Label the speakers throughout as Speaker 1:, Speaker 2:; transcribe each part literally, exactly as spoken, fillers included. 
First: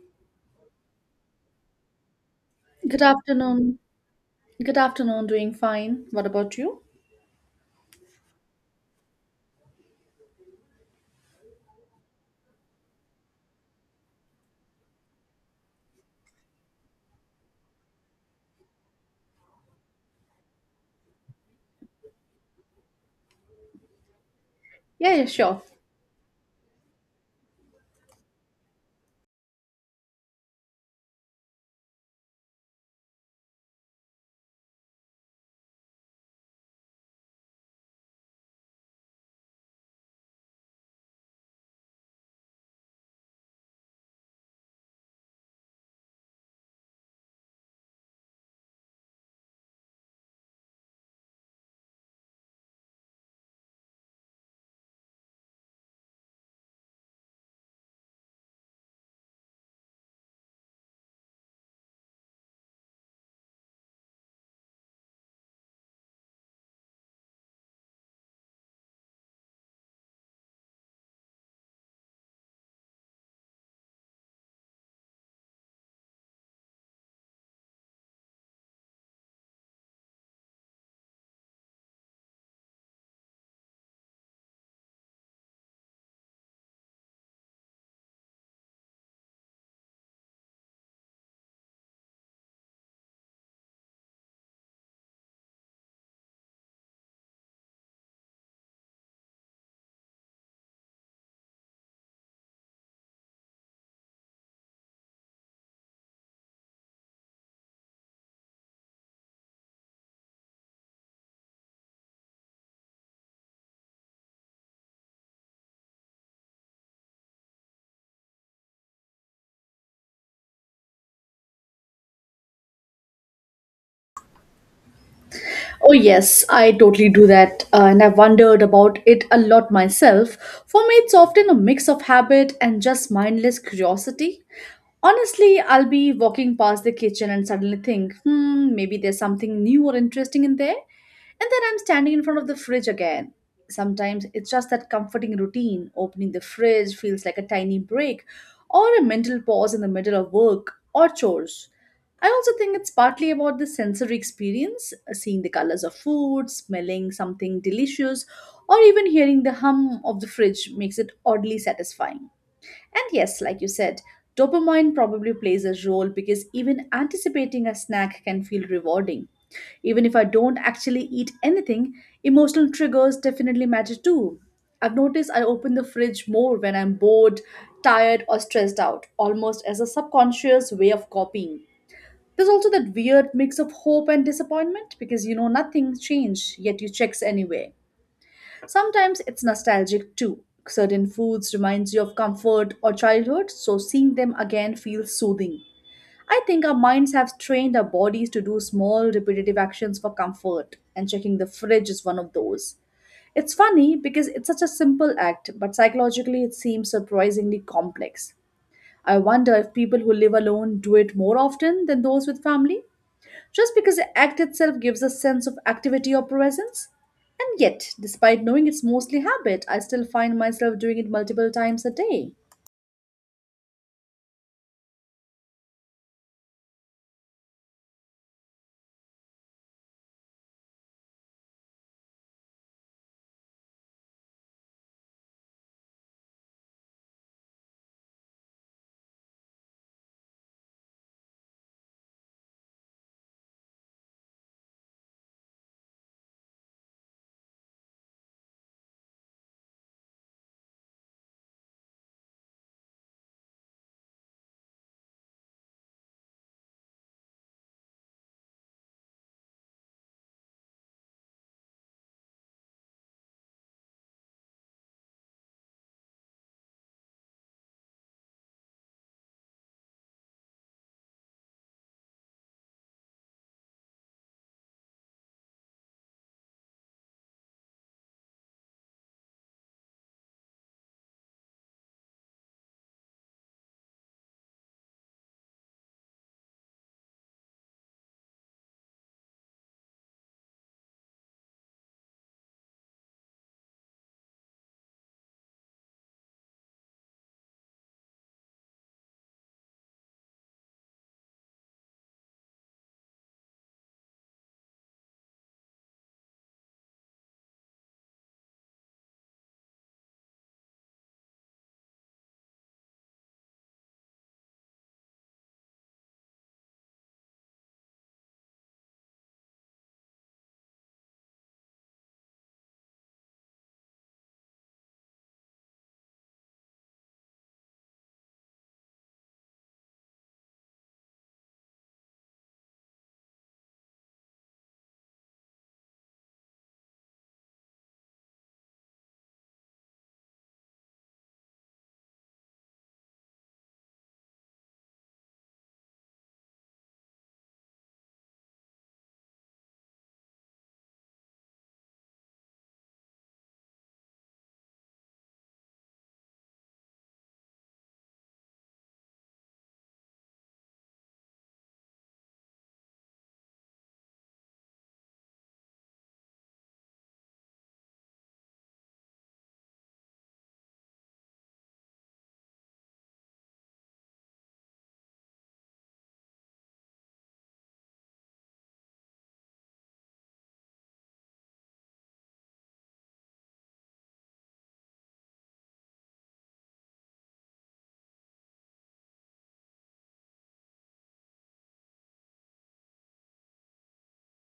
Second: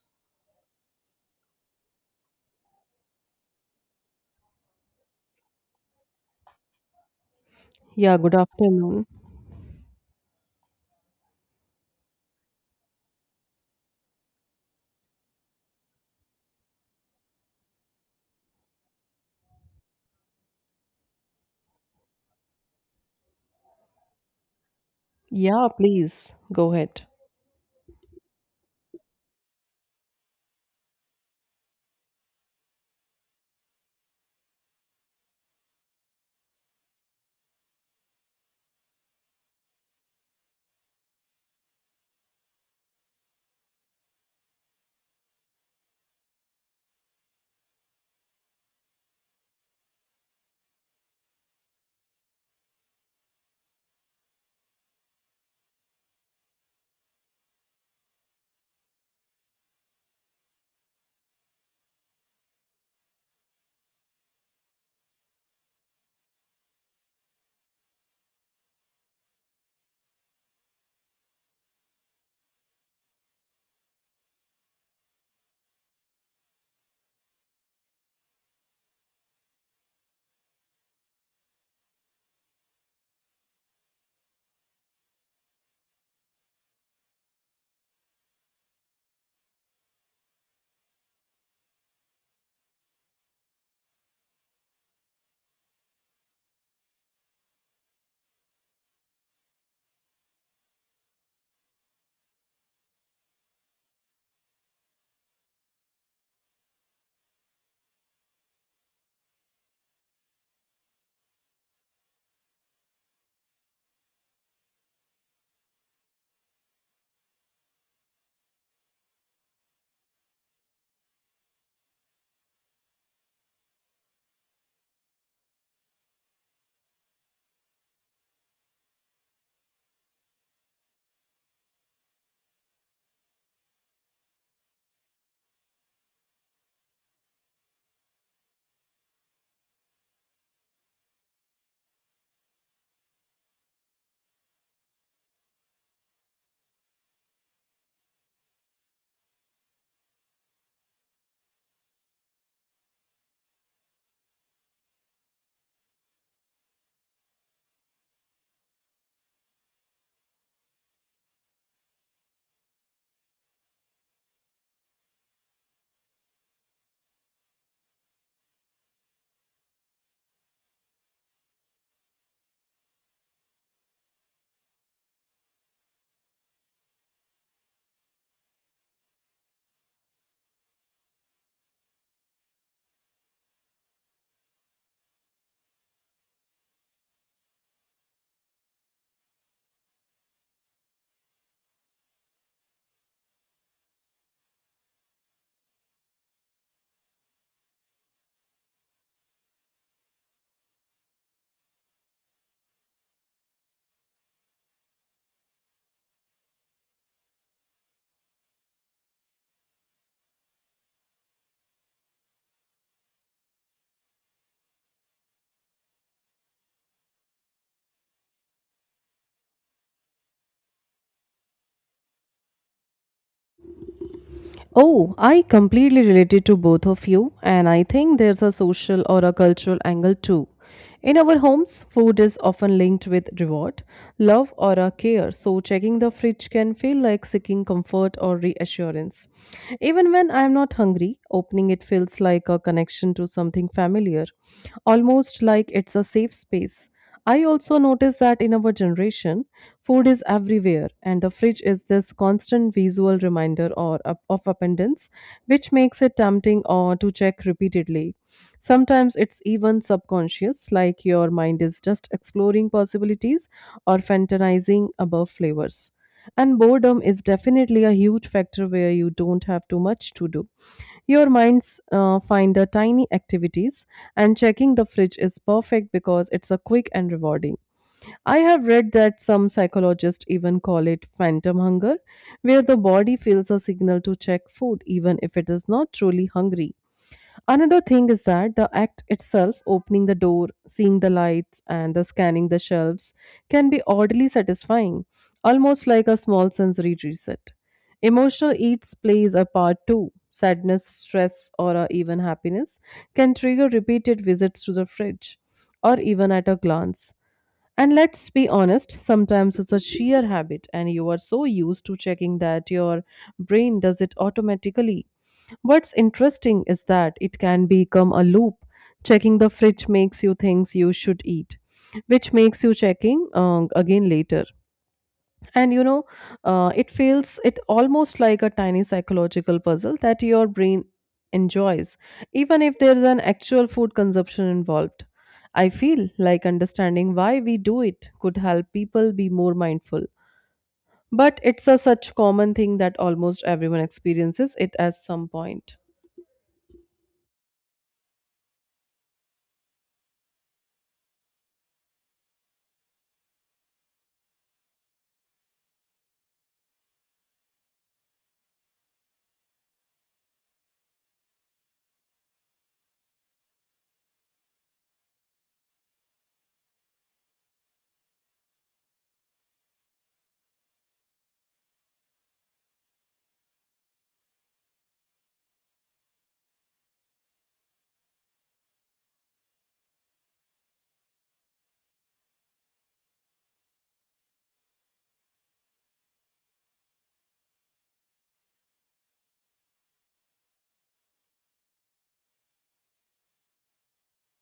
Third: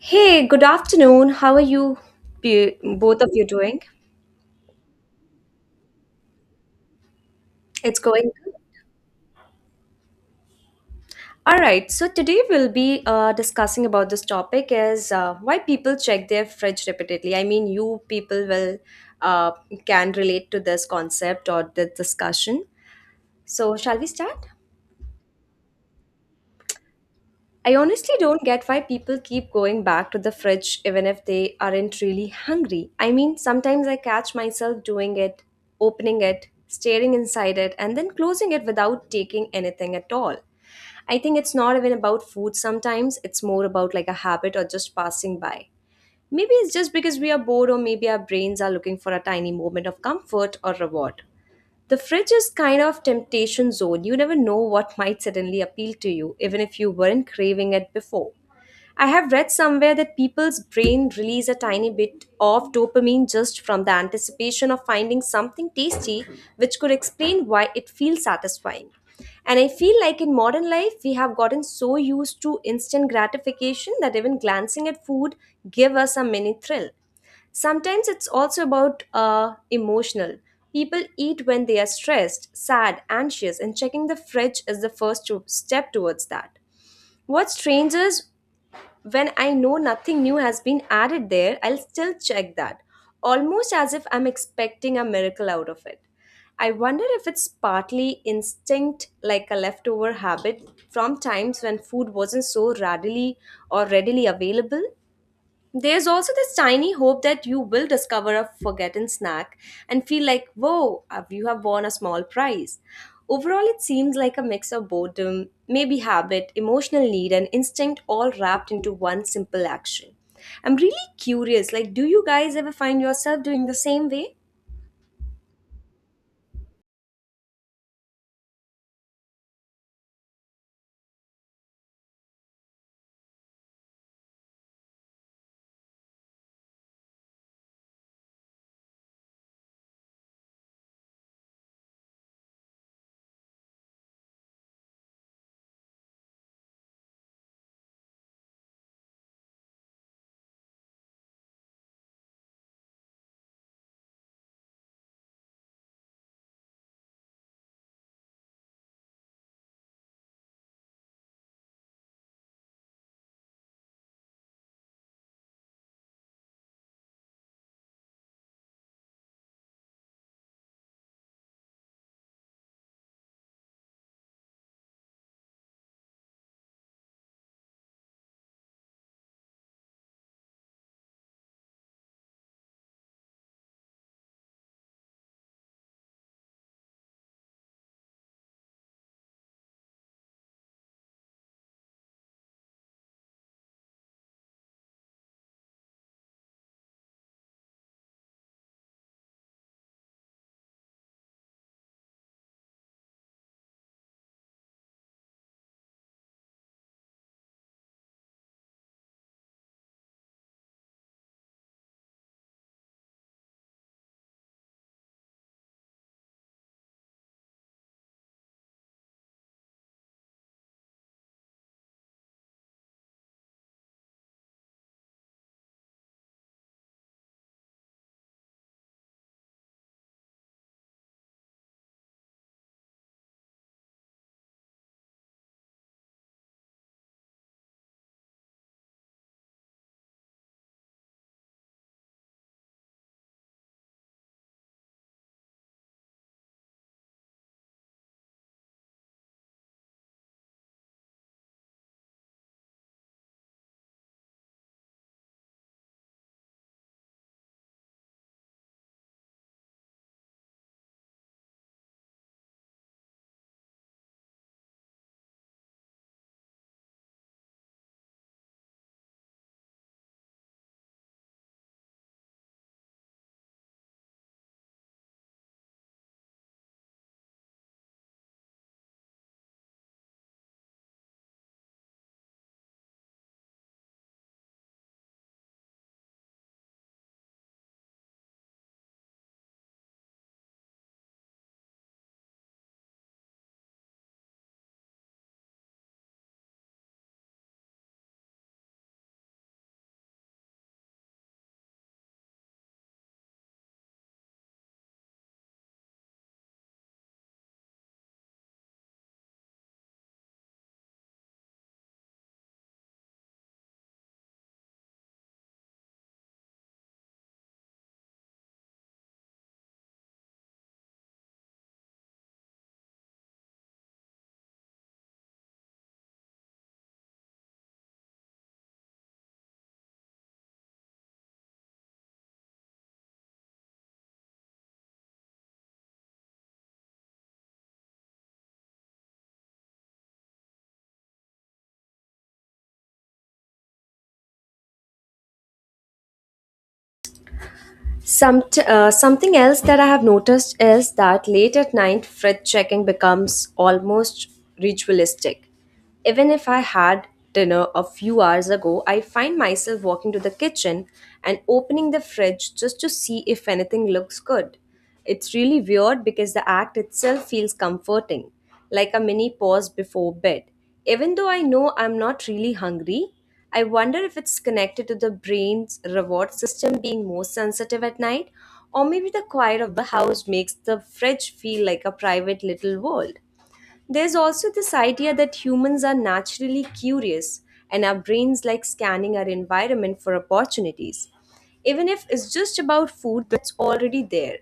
Speaker 1: Hey, good afternoon. How are you, be-
Speaker 2: Good
Speaker 1: both of you
Speaker 2: afternoon.
Speaker 1: doing?
Speaker 2: Good afternoon. Doing fine. What about you?
Speaker 1: It's
Speaker 3: Yeah,
Speaker 1: going
Speaker 3: good
Speaker 1: good.
Speaker 3: afternoon.
Speaker 1: All right. So today we'll be uh, discussing about this topic is uh, why people check their fridge repeatedly. I mean, you people will uh, can relate to this concept or the discussion. So shall we start?
Speaker 2: Yeah, yeah, sure.
Speaker 3: Yeah, please go ahead.
Speaker 1: I honestly don't get why people keep going back to the fridge even if they aren't really hungry. I mean, sometimes I catch myself doing it, opening it, staring inside it, and then closing it without taking anything at all. I think it's not even about food sometimes, it's more about like a habit or just passing by. Maybe it's just because we are bored, or maybe our brains are looking for a tiny moment of comfort or reward. The fridge is kind of temptation zone. You never know what might suddenly appeal to you, even if you weren't craving it before. I have read somewhere that people's brain release a tiny bit of dopamine just from the anticipation of finding something tasty, which could explain why it feels satisfying. And I feel like in modern life, we have gotten so used to instant gratification that even glancing at food give us a mini thrill. Sometimes it's also about uh, emotional. People eat when they are stressed, sad, anxious, and checking the fridge is the first to- step towards that. What strangers when I know nothing new has been added there, I'll still check that, almost as if I'm expecting a miracle out of it. I wonder if it's partly instinct, like a leftover habit from times when food wasn't so readily or readily available. There's also this tiny hope that you will discover a forgotten snack and feel like, whoa, uh, you have won a small prize. Overall, it seems like a mix of boredom, maybe habit, emotional need, and instinct all wrapped into one simple action. I'm really curious, like, do you guys ever find yourself doing the same way?
Speaker 2: Oh, yes, I totally do that. Uh, and I wondered about it a lot myself. For me, it's often a mix of habit and just mindless curiosity. Honestly, I'll be walking past the kitchen and suddenly think, hmm, maybe there's something new or interesting in there. And then I'm standing in front of the fridge again. Sometimes it's just that comforting routine. Opening the fridge feels like a tiny break or a mental pause in the middle of work or chores. I also think it's partly about the sensory experience, uh, seeing the colors of food, smelling something delicious, or even hearing the hum of the fridge makes it oddly satisfying. And yes, like you said, dopamine probably plays a role because even anticipating a snack can feel rewarding. Even if I don't actually eat anything, emotional triggers definitely matter too. I've noticed I open the fridge more when I'm bored, tired, or stressed out, almost as a subconscious way of copying. There's also that weird mix of hope and disappointment because you know nothing's changed, yet you checks anyway. Sometimes it's nostalgic too. Certain foods reminds you of comfort or childhood, so seeing them again feels soothing. I think our minds have trained our bodies to do small repetitive actions for comfort, and checking the fridge is one of those. It's funny because it's such a simple act, but psychologically it seems surprisingly complex. I wonder if people who live alone do it more often than those with family just because the act itself gives a sense of activity or presence. And yet, despite knowing it's mostly habit, I still find myself doing it multiple times a day.
Speaker 3: Oh, I completely related to both of you, and I think there's a social or a cultural angle too. In our homes, food is often linked with reward, love, or a care, so checking the fridge can feel like seeking comfort or reassurance. Even when I'm not hungry, opening it feels like a connection to something familiar, almost like it's a safe space. I also notice that in our generation, food is everywhere, and the fridge is this constant visual reminder or of of abundance, which makes it tempting or to check repeatedly. Sometimes it's even subconscious, like your mind is just exploring possibilities or fantasizing about flavors. And boredom is definitely a huge factor where you don't have too much to do. Your minds uh, find the tiny activities, and checking the fridge is perfect because it's a quick and rewarding. I have read that some psychologists even call it phantom hunger, where the body feels a signal to check food even if it is not truly hungry. Another thing is that the act itself, opening the door, seeing the lights, and the scanning the shelves, can be oddly satisfying, almost like a small sensory reset. Emotional eats plays a part too. Sadness, stress, or uh, even happiness can trigger repeated visits to the fridge or even at a glance. And let's be honest, sometimes it's a sheer habit, and you are so used to checking that your brain does it automatically. What's interesting is that it can become a loop. Checking the fridge makes you things you should eat, which makes you checking um, again later, and you know uh, it feels it almost like a tiny psychological puzzle that your brain enjoys, even if there is an actual food consumption involved. I feel like understanding why we do it could help people be more mindful, but it's a such common thing that almost everyone experiences it at some point.
Speaker 1: Some uh, something else that I have noticed is that late at night, fridge checking becomes almost ritualistic. Even if I had dinner a few hours ago, I find myself walking to the kitchen and opening the fridge just to see if anything looks good. It's really weird because the act itself feels comforting, like a mini pause before bed. Even though I know I'm not really hungry, I wonder if it's connected to the brain's reward system being more sensitive at night, or maybe the quiet of the house makes the fridge feel like a private little world. There's also this idea that humans are naturally curious and our brains like scanning our environment for opportunities, even if it's just about food that's already there.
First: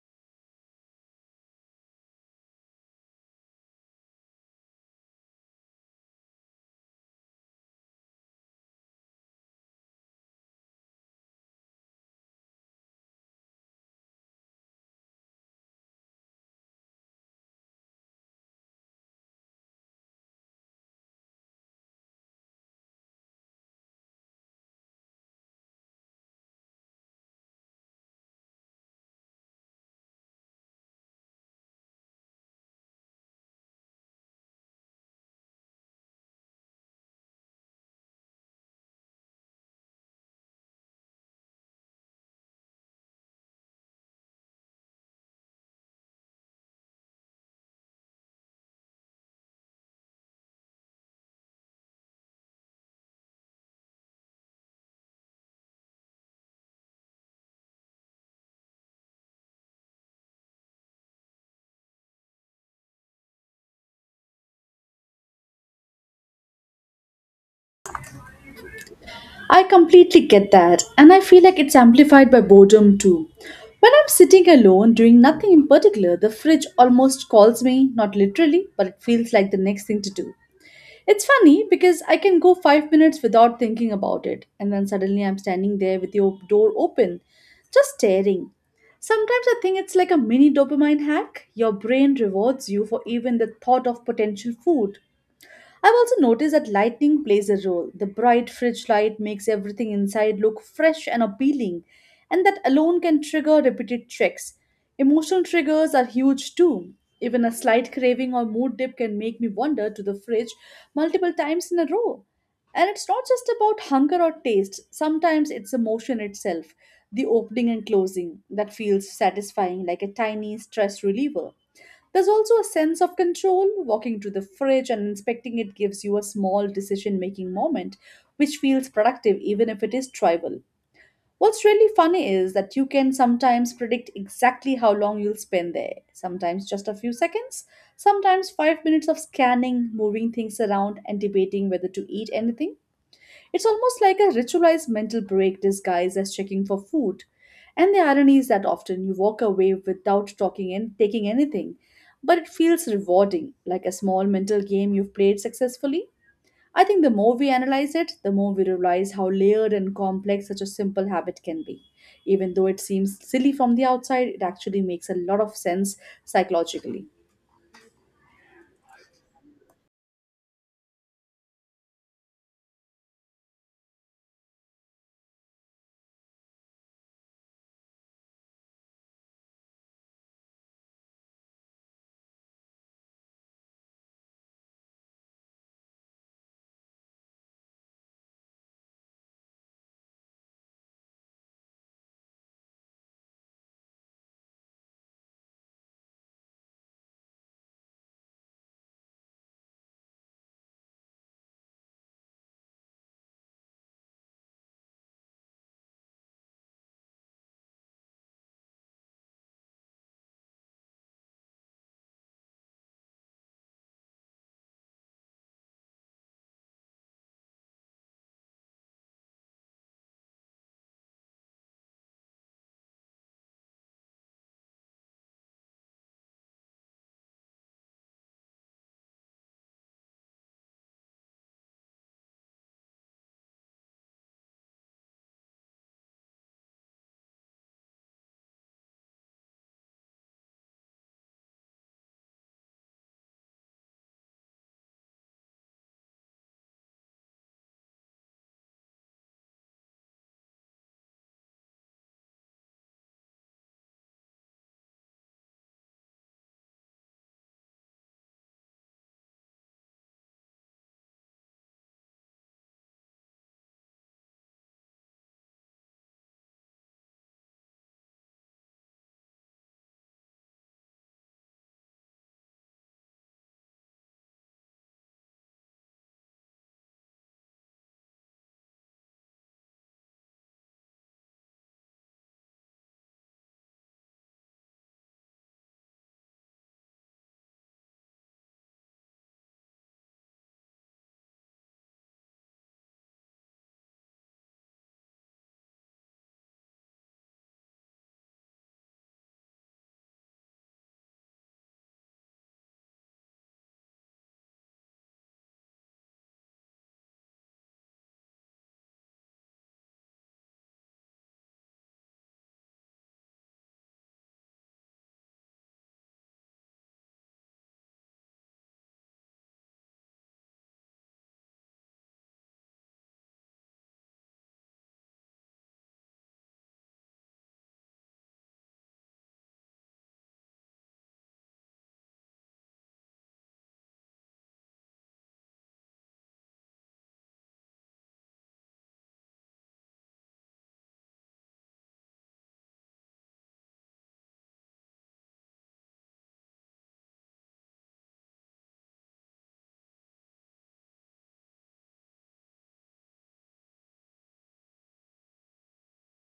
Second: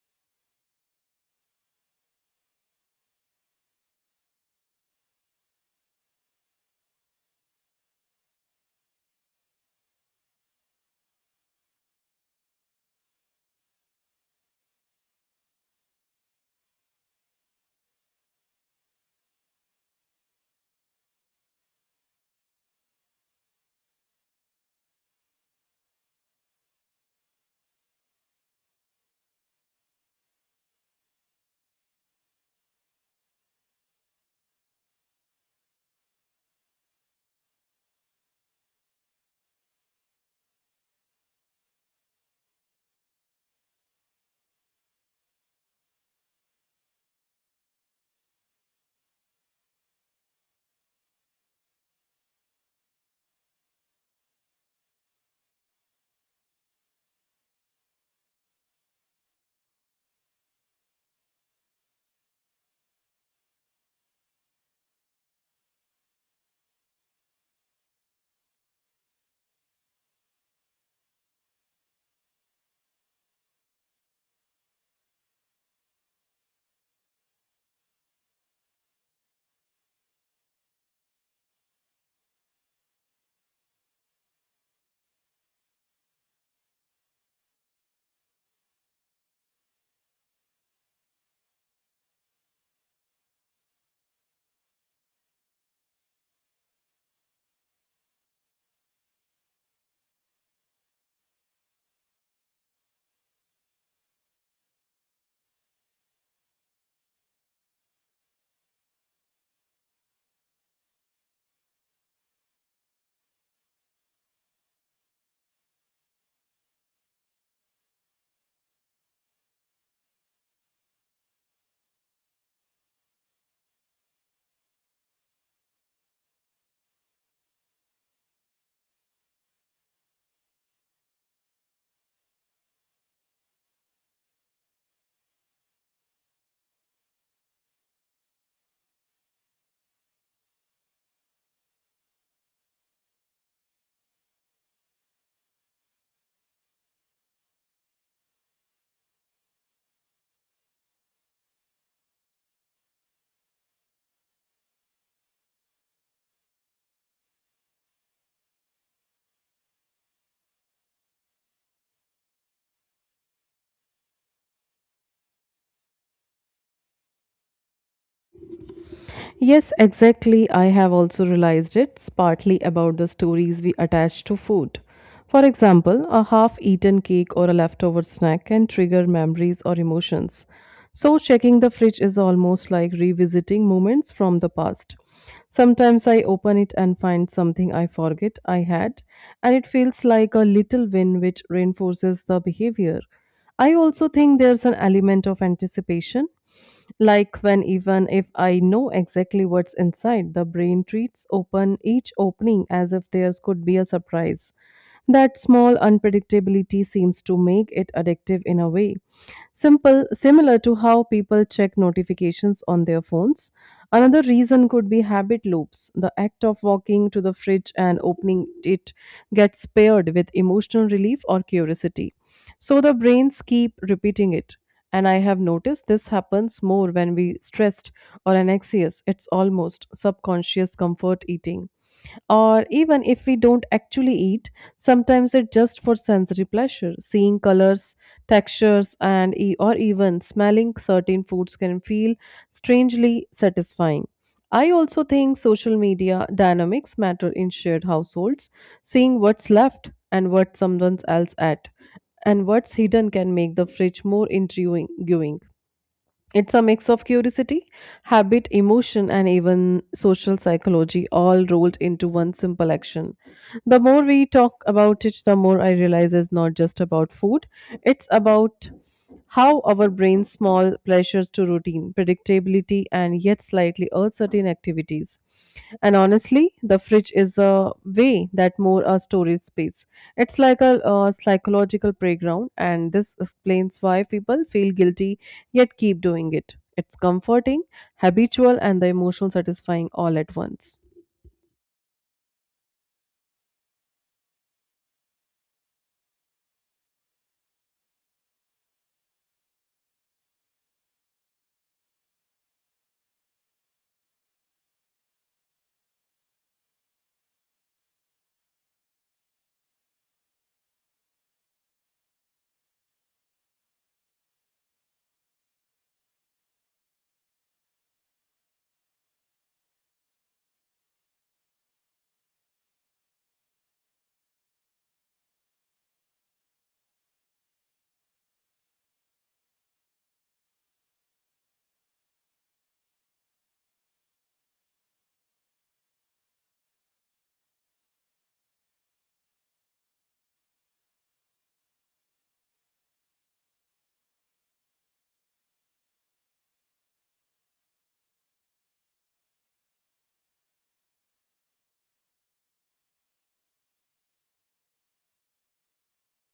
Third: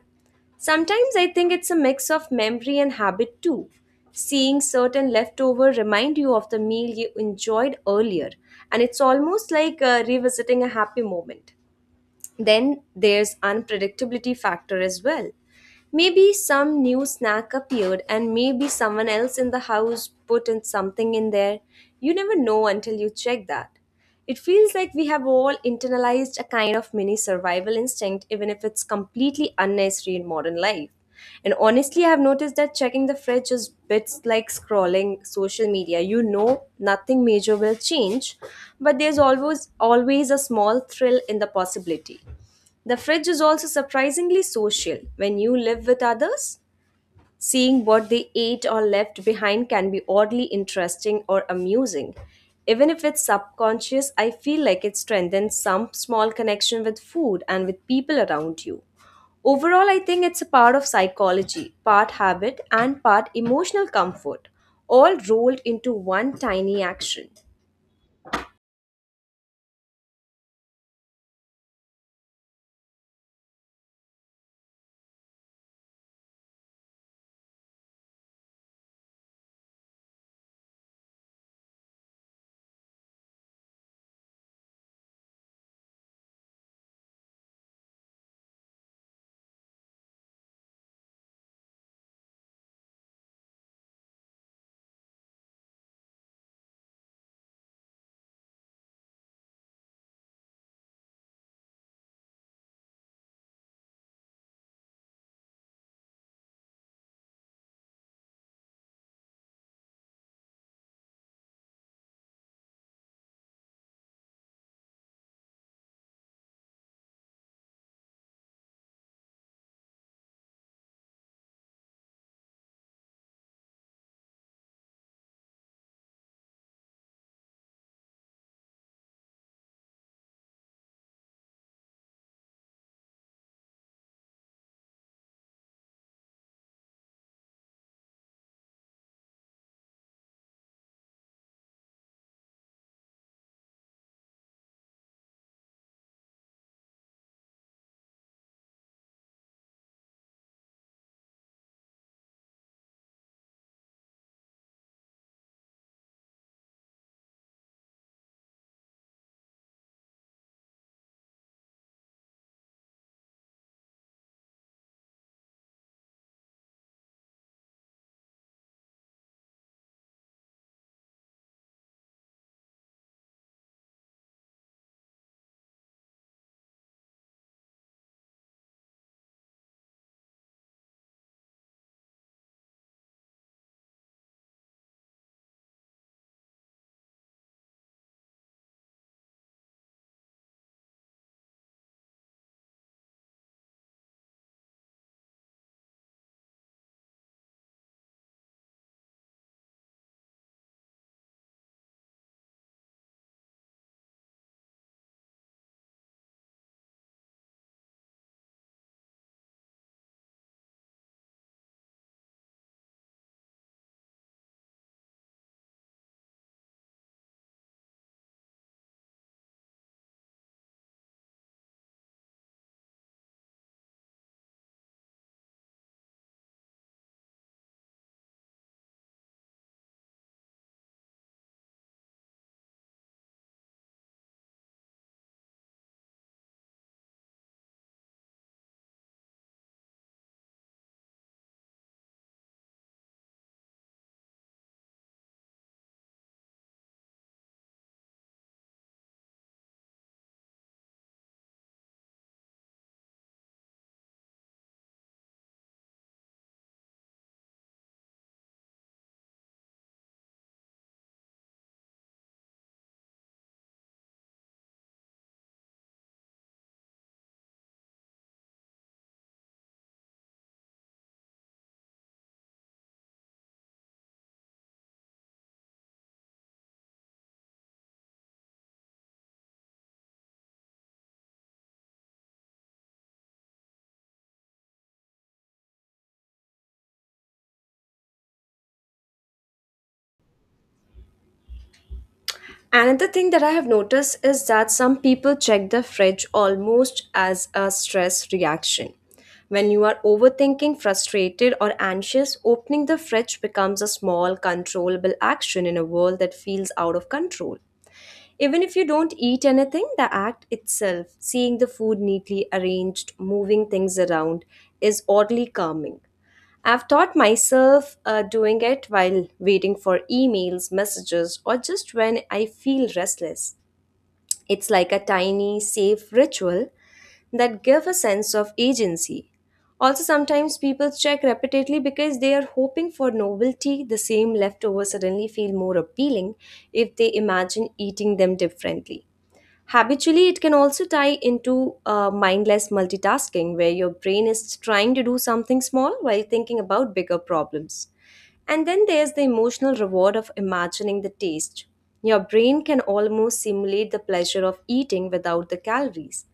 Speaker 1: Sometimes I think it's a mix of memory and habit too. Seeing certain leftover remind you of the meal you enjoyed earlier, and it's almost like uh, revisiting a happy moment. Then there's unpredictability factor as well. Maybe some new snack appeared and maybe someone else in the house put in something in there. You never know until you check that. It feels like we have all internalized a kind of mini survival instinct even if it's completely unnecessary in modern life. And honestly, I've noticed that checking the fridge is bits like scrolling social media. You know, nothing major will change, but there's always always a small thrill in the possibility. The fridge is also surprisingly social when you live with others. Seeing what they ate or left behind can be oddly interesting or amusing. Even if it's subconscious, I feel like it strengthens some small connection with food and with people around you. Overall, I think it's a part of psychology, part habit, and part emotional comfort, all rolled into one tiny action.
Speaker 2: I completely get that, and I feel like it's amplified by boredom too. When I'm sitting alone doing nothing in particular, the fridge almost calls me, not literally, but it feels like the next thing to do. It's funny because I can go five minutes without thinking about it, and then suddenly I'm standing there with your door open, just staring. Sometimes I think it's like a mini dopamine hack. Your brain rewards you for even the thought of potential food. I've also noticed that lighting plays a role. The bright fridge light makes everything inside look fresh and appealing, and that alone can trigger repeated checks. Emotional triggers are huge too. Even a slight craving or mood dip can make me wander to the fridge multiple times in a row. And it's not just about hunger or taste, sometimes it's emotion itself, the opening and closing that feels satisfying like a tiny stress reliever. There's also a sense of control. Walking to the fridge and inspecting it gives you a small decision making moment, which feels productive even if it is trivial. What's really funny is that you can sometimes predict exactly how long you'll spend there, sometimes just a few seconds, sometimes five minutes of scanning, moving things around, and debating whether to eat anything. It's almost like a ritualized mental break disguised as checking for food. And the irony is that often you walk away without talking and taking anything, but it feels rewarding, like a small mental game you've played successfully. I think the more we analyze it, the more we realize how layered and complex such a simple habit can be. Even though it seems silly from the outside, it actually makes a lot of sense psychologically.
Speaker 3: Yes, exactly. I have also realized it's partly about the stories we attach to food. For example, a half eaten cake or a leftover snack can trigger memories or emotions. So, checking the fridge is almost like revisiting moments from the past. Sometimes I open it and find something I forget I had, and it feels like a little win which reinforces the behavior. I also think there's an element of anticipation. Like when even if I know exactly what's inside, the brain treats open each opening as if theirs could be a surprise. That small unpredictability seems to make it addictive in a way. Simple similar to how people check notifications on their phones. Another reason could be habit loops. The act of walking to the fridge and opening it gets paired with emotional relief or curiosity. So the brains keep repeating it. And I have noticed this happens more when we stressed or anxious. It's almost subconscious comfort eating. Or even if we don't actually eat, sometimes it's just for sensory pleasure. Seeing colors, textures, and e- or even smelling certain foods can feel strangely satisfying. I also think social media dynamics matter in shared households, seeing what's left and what someone else ate and what's hidden can make the fridge more intriguing. It's a mix of curiosity, habit, emotion, and even social psychology all rolled into one simple action. The more we talk about it, the more I realize it's not just about food, it's about how our brain's small pleasures to routine, predictability, and yet slightly uncertain activities. And honestly, the fridge is a way that more a storage space. It's like a, uh psychological playground, and this explains why people feel guilty yet keep doing it. It's comforting, habitual, and the emotional satisfying all at once.
Speaker 1: Another thing that I have noticed is that some people check the fridge almost as a stress reaction. When you are overthinking, frustrated, or anxious, opening the fridge becomes a small, controllable action in a world that feels out of control. Even if you don't eat anything, the act itself, seeing the food neatly arranged, moving things around, is oddly calming. I've taught myself uh, doing it while waiting for emails, messages, or just when I feel restless. It's like a tiny, safe ritual that gives a sense of agency. Also, sometimes people check repeatedly because they are hoping for novelty. The same leftovers suddenly feel more appealing if they imagine eating them differently. Habitually, it can also tie into uh, mindless multitasking, where your brain is trying to do something small while thinking about bigger problems. And then there's the emotional reward of imagining the taste. Your brain can almost simulate the pleasure of eating without the calories.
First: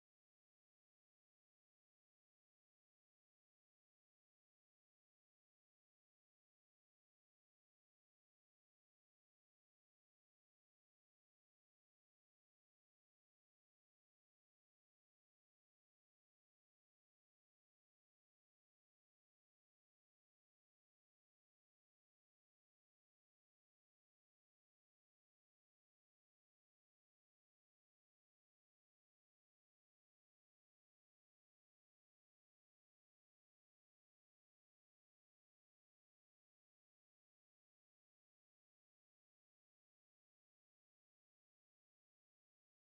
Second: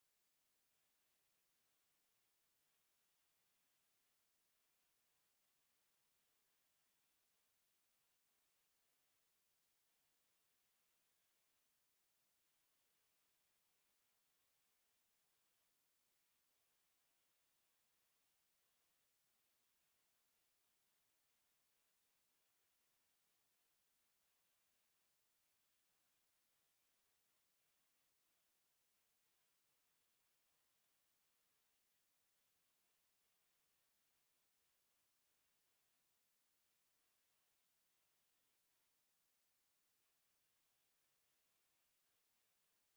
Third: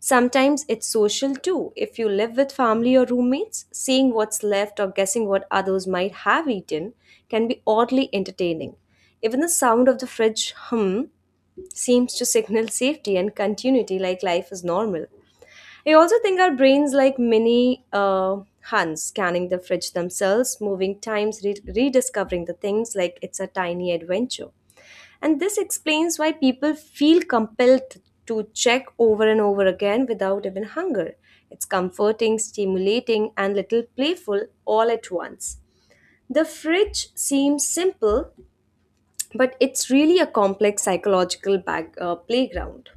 Speaker 1: Sometimes it's social too. If you live with family or roommates, seeing what's left or guessing what others might have eaten can be oddly entertaining. Even the sound of the fridge hum seems to signal safety and continuity like life is normal. I also think our brains like mini uh, Huns scanning the fridge themselves, moving times, re- rediscovering the things like it's a tiny adventure. And this explains why people feel compelled to check over and over again without even hunger. It's comforting, stimulating, and little playful all at once. The fridge seems simple, but it's really a complex psychological back, uh, playground.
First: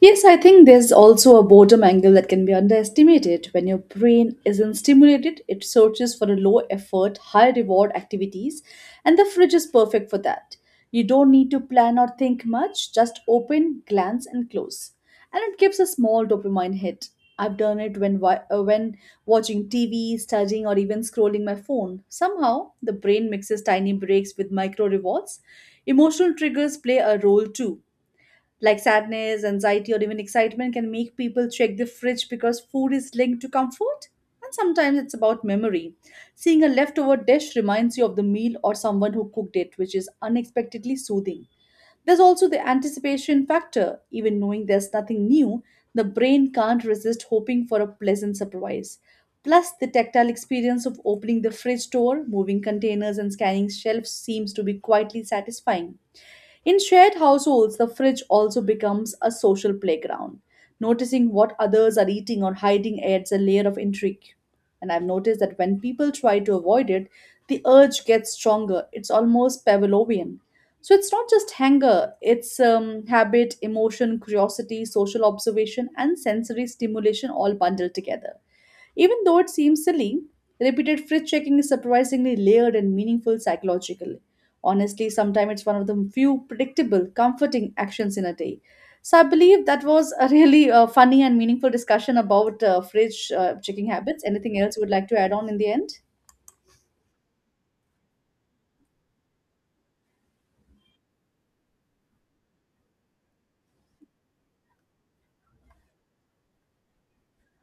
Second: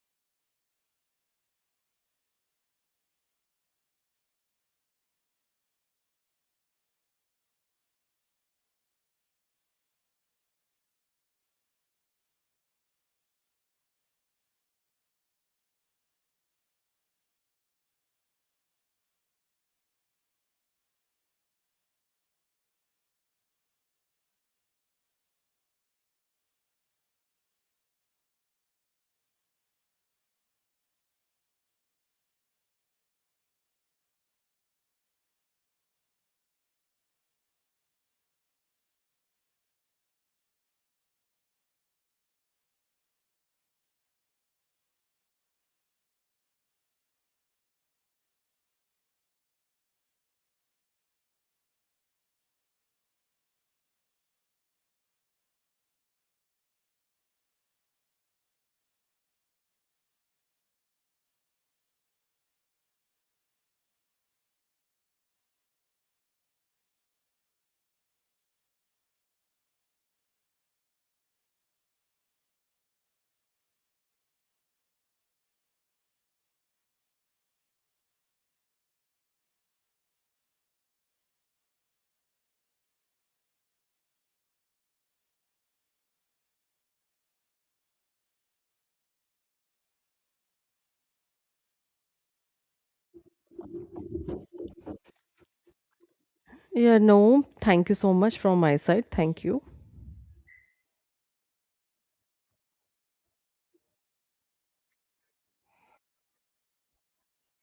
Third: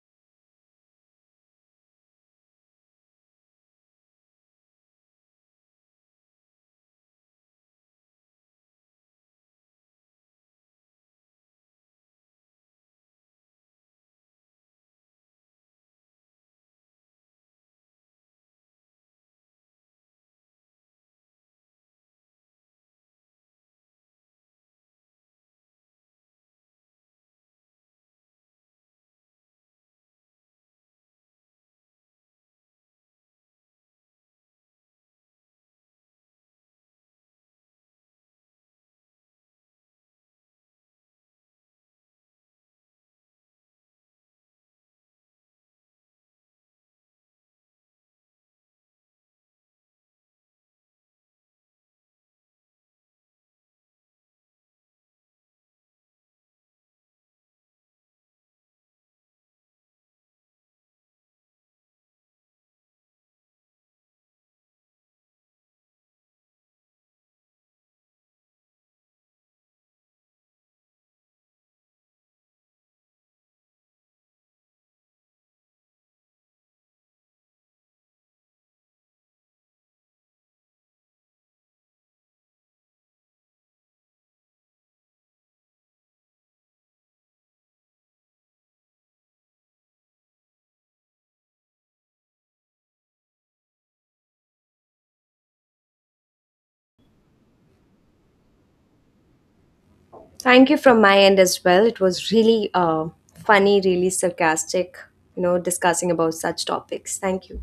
Speaker 2: Yes, I think there's also a boredom angle that can be underestimated. When your brain isn't stimulated, it searches for a low effort, high reward activities, and the fridge is perfect for that. You don't need to plan or think much, just open, glance, and close. And it gives a small dopamine hit. I've done it when, wa- uh, when watching T V, studying, or even scrolling my phone. Somehow, the brain mixes tiny breaks with micro rewards. Emotional triggers play a role too like sadness, anxiety, or even excitement can make people check the fridge because food is linked to comfort. And sometimes it's about memory. Seeing a leftover dish reminds you of the meal or someone who cooked it, which is unexpectedly soothing. There's also the anticipation factor. Even knowing there's nothing new, the brain can't resist hoping for a pleasant surprise. Plus, the tactile experience of opening the fridge door, moving containers, and scanning shelves seems to be quietly satisfying. In shared households, the fridge also becomes a social playground. Noticing what others are eating or hiding adds a layer of intrigue. And I've noticed that when people try to avoid it, the urge gets stronger. It's almost Pavlovian. So it's not just hunger, it's um, habit, emotion, curiosity, social observation, and sensory stimulation all bundled together. Even though it seems silly, repeated fridge checking is surprisingly layered and meaningful psychologically. Honestly, sometimes it's one of the few predictable, comforting actions in a day. So I believe that was a really uh, funny and meaningful discussion about uh, fridge uh, checking habits. Anything else you would like to add on in the end?
Speaker 3: Yeah, no, thank you so much from my side. Thank you.
Speaker 1: Thank you from my end as well. It was really uh, funny, really sarcastic, you know, discussing about such topics. Thank you.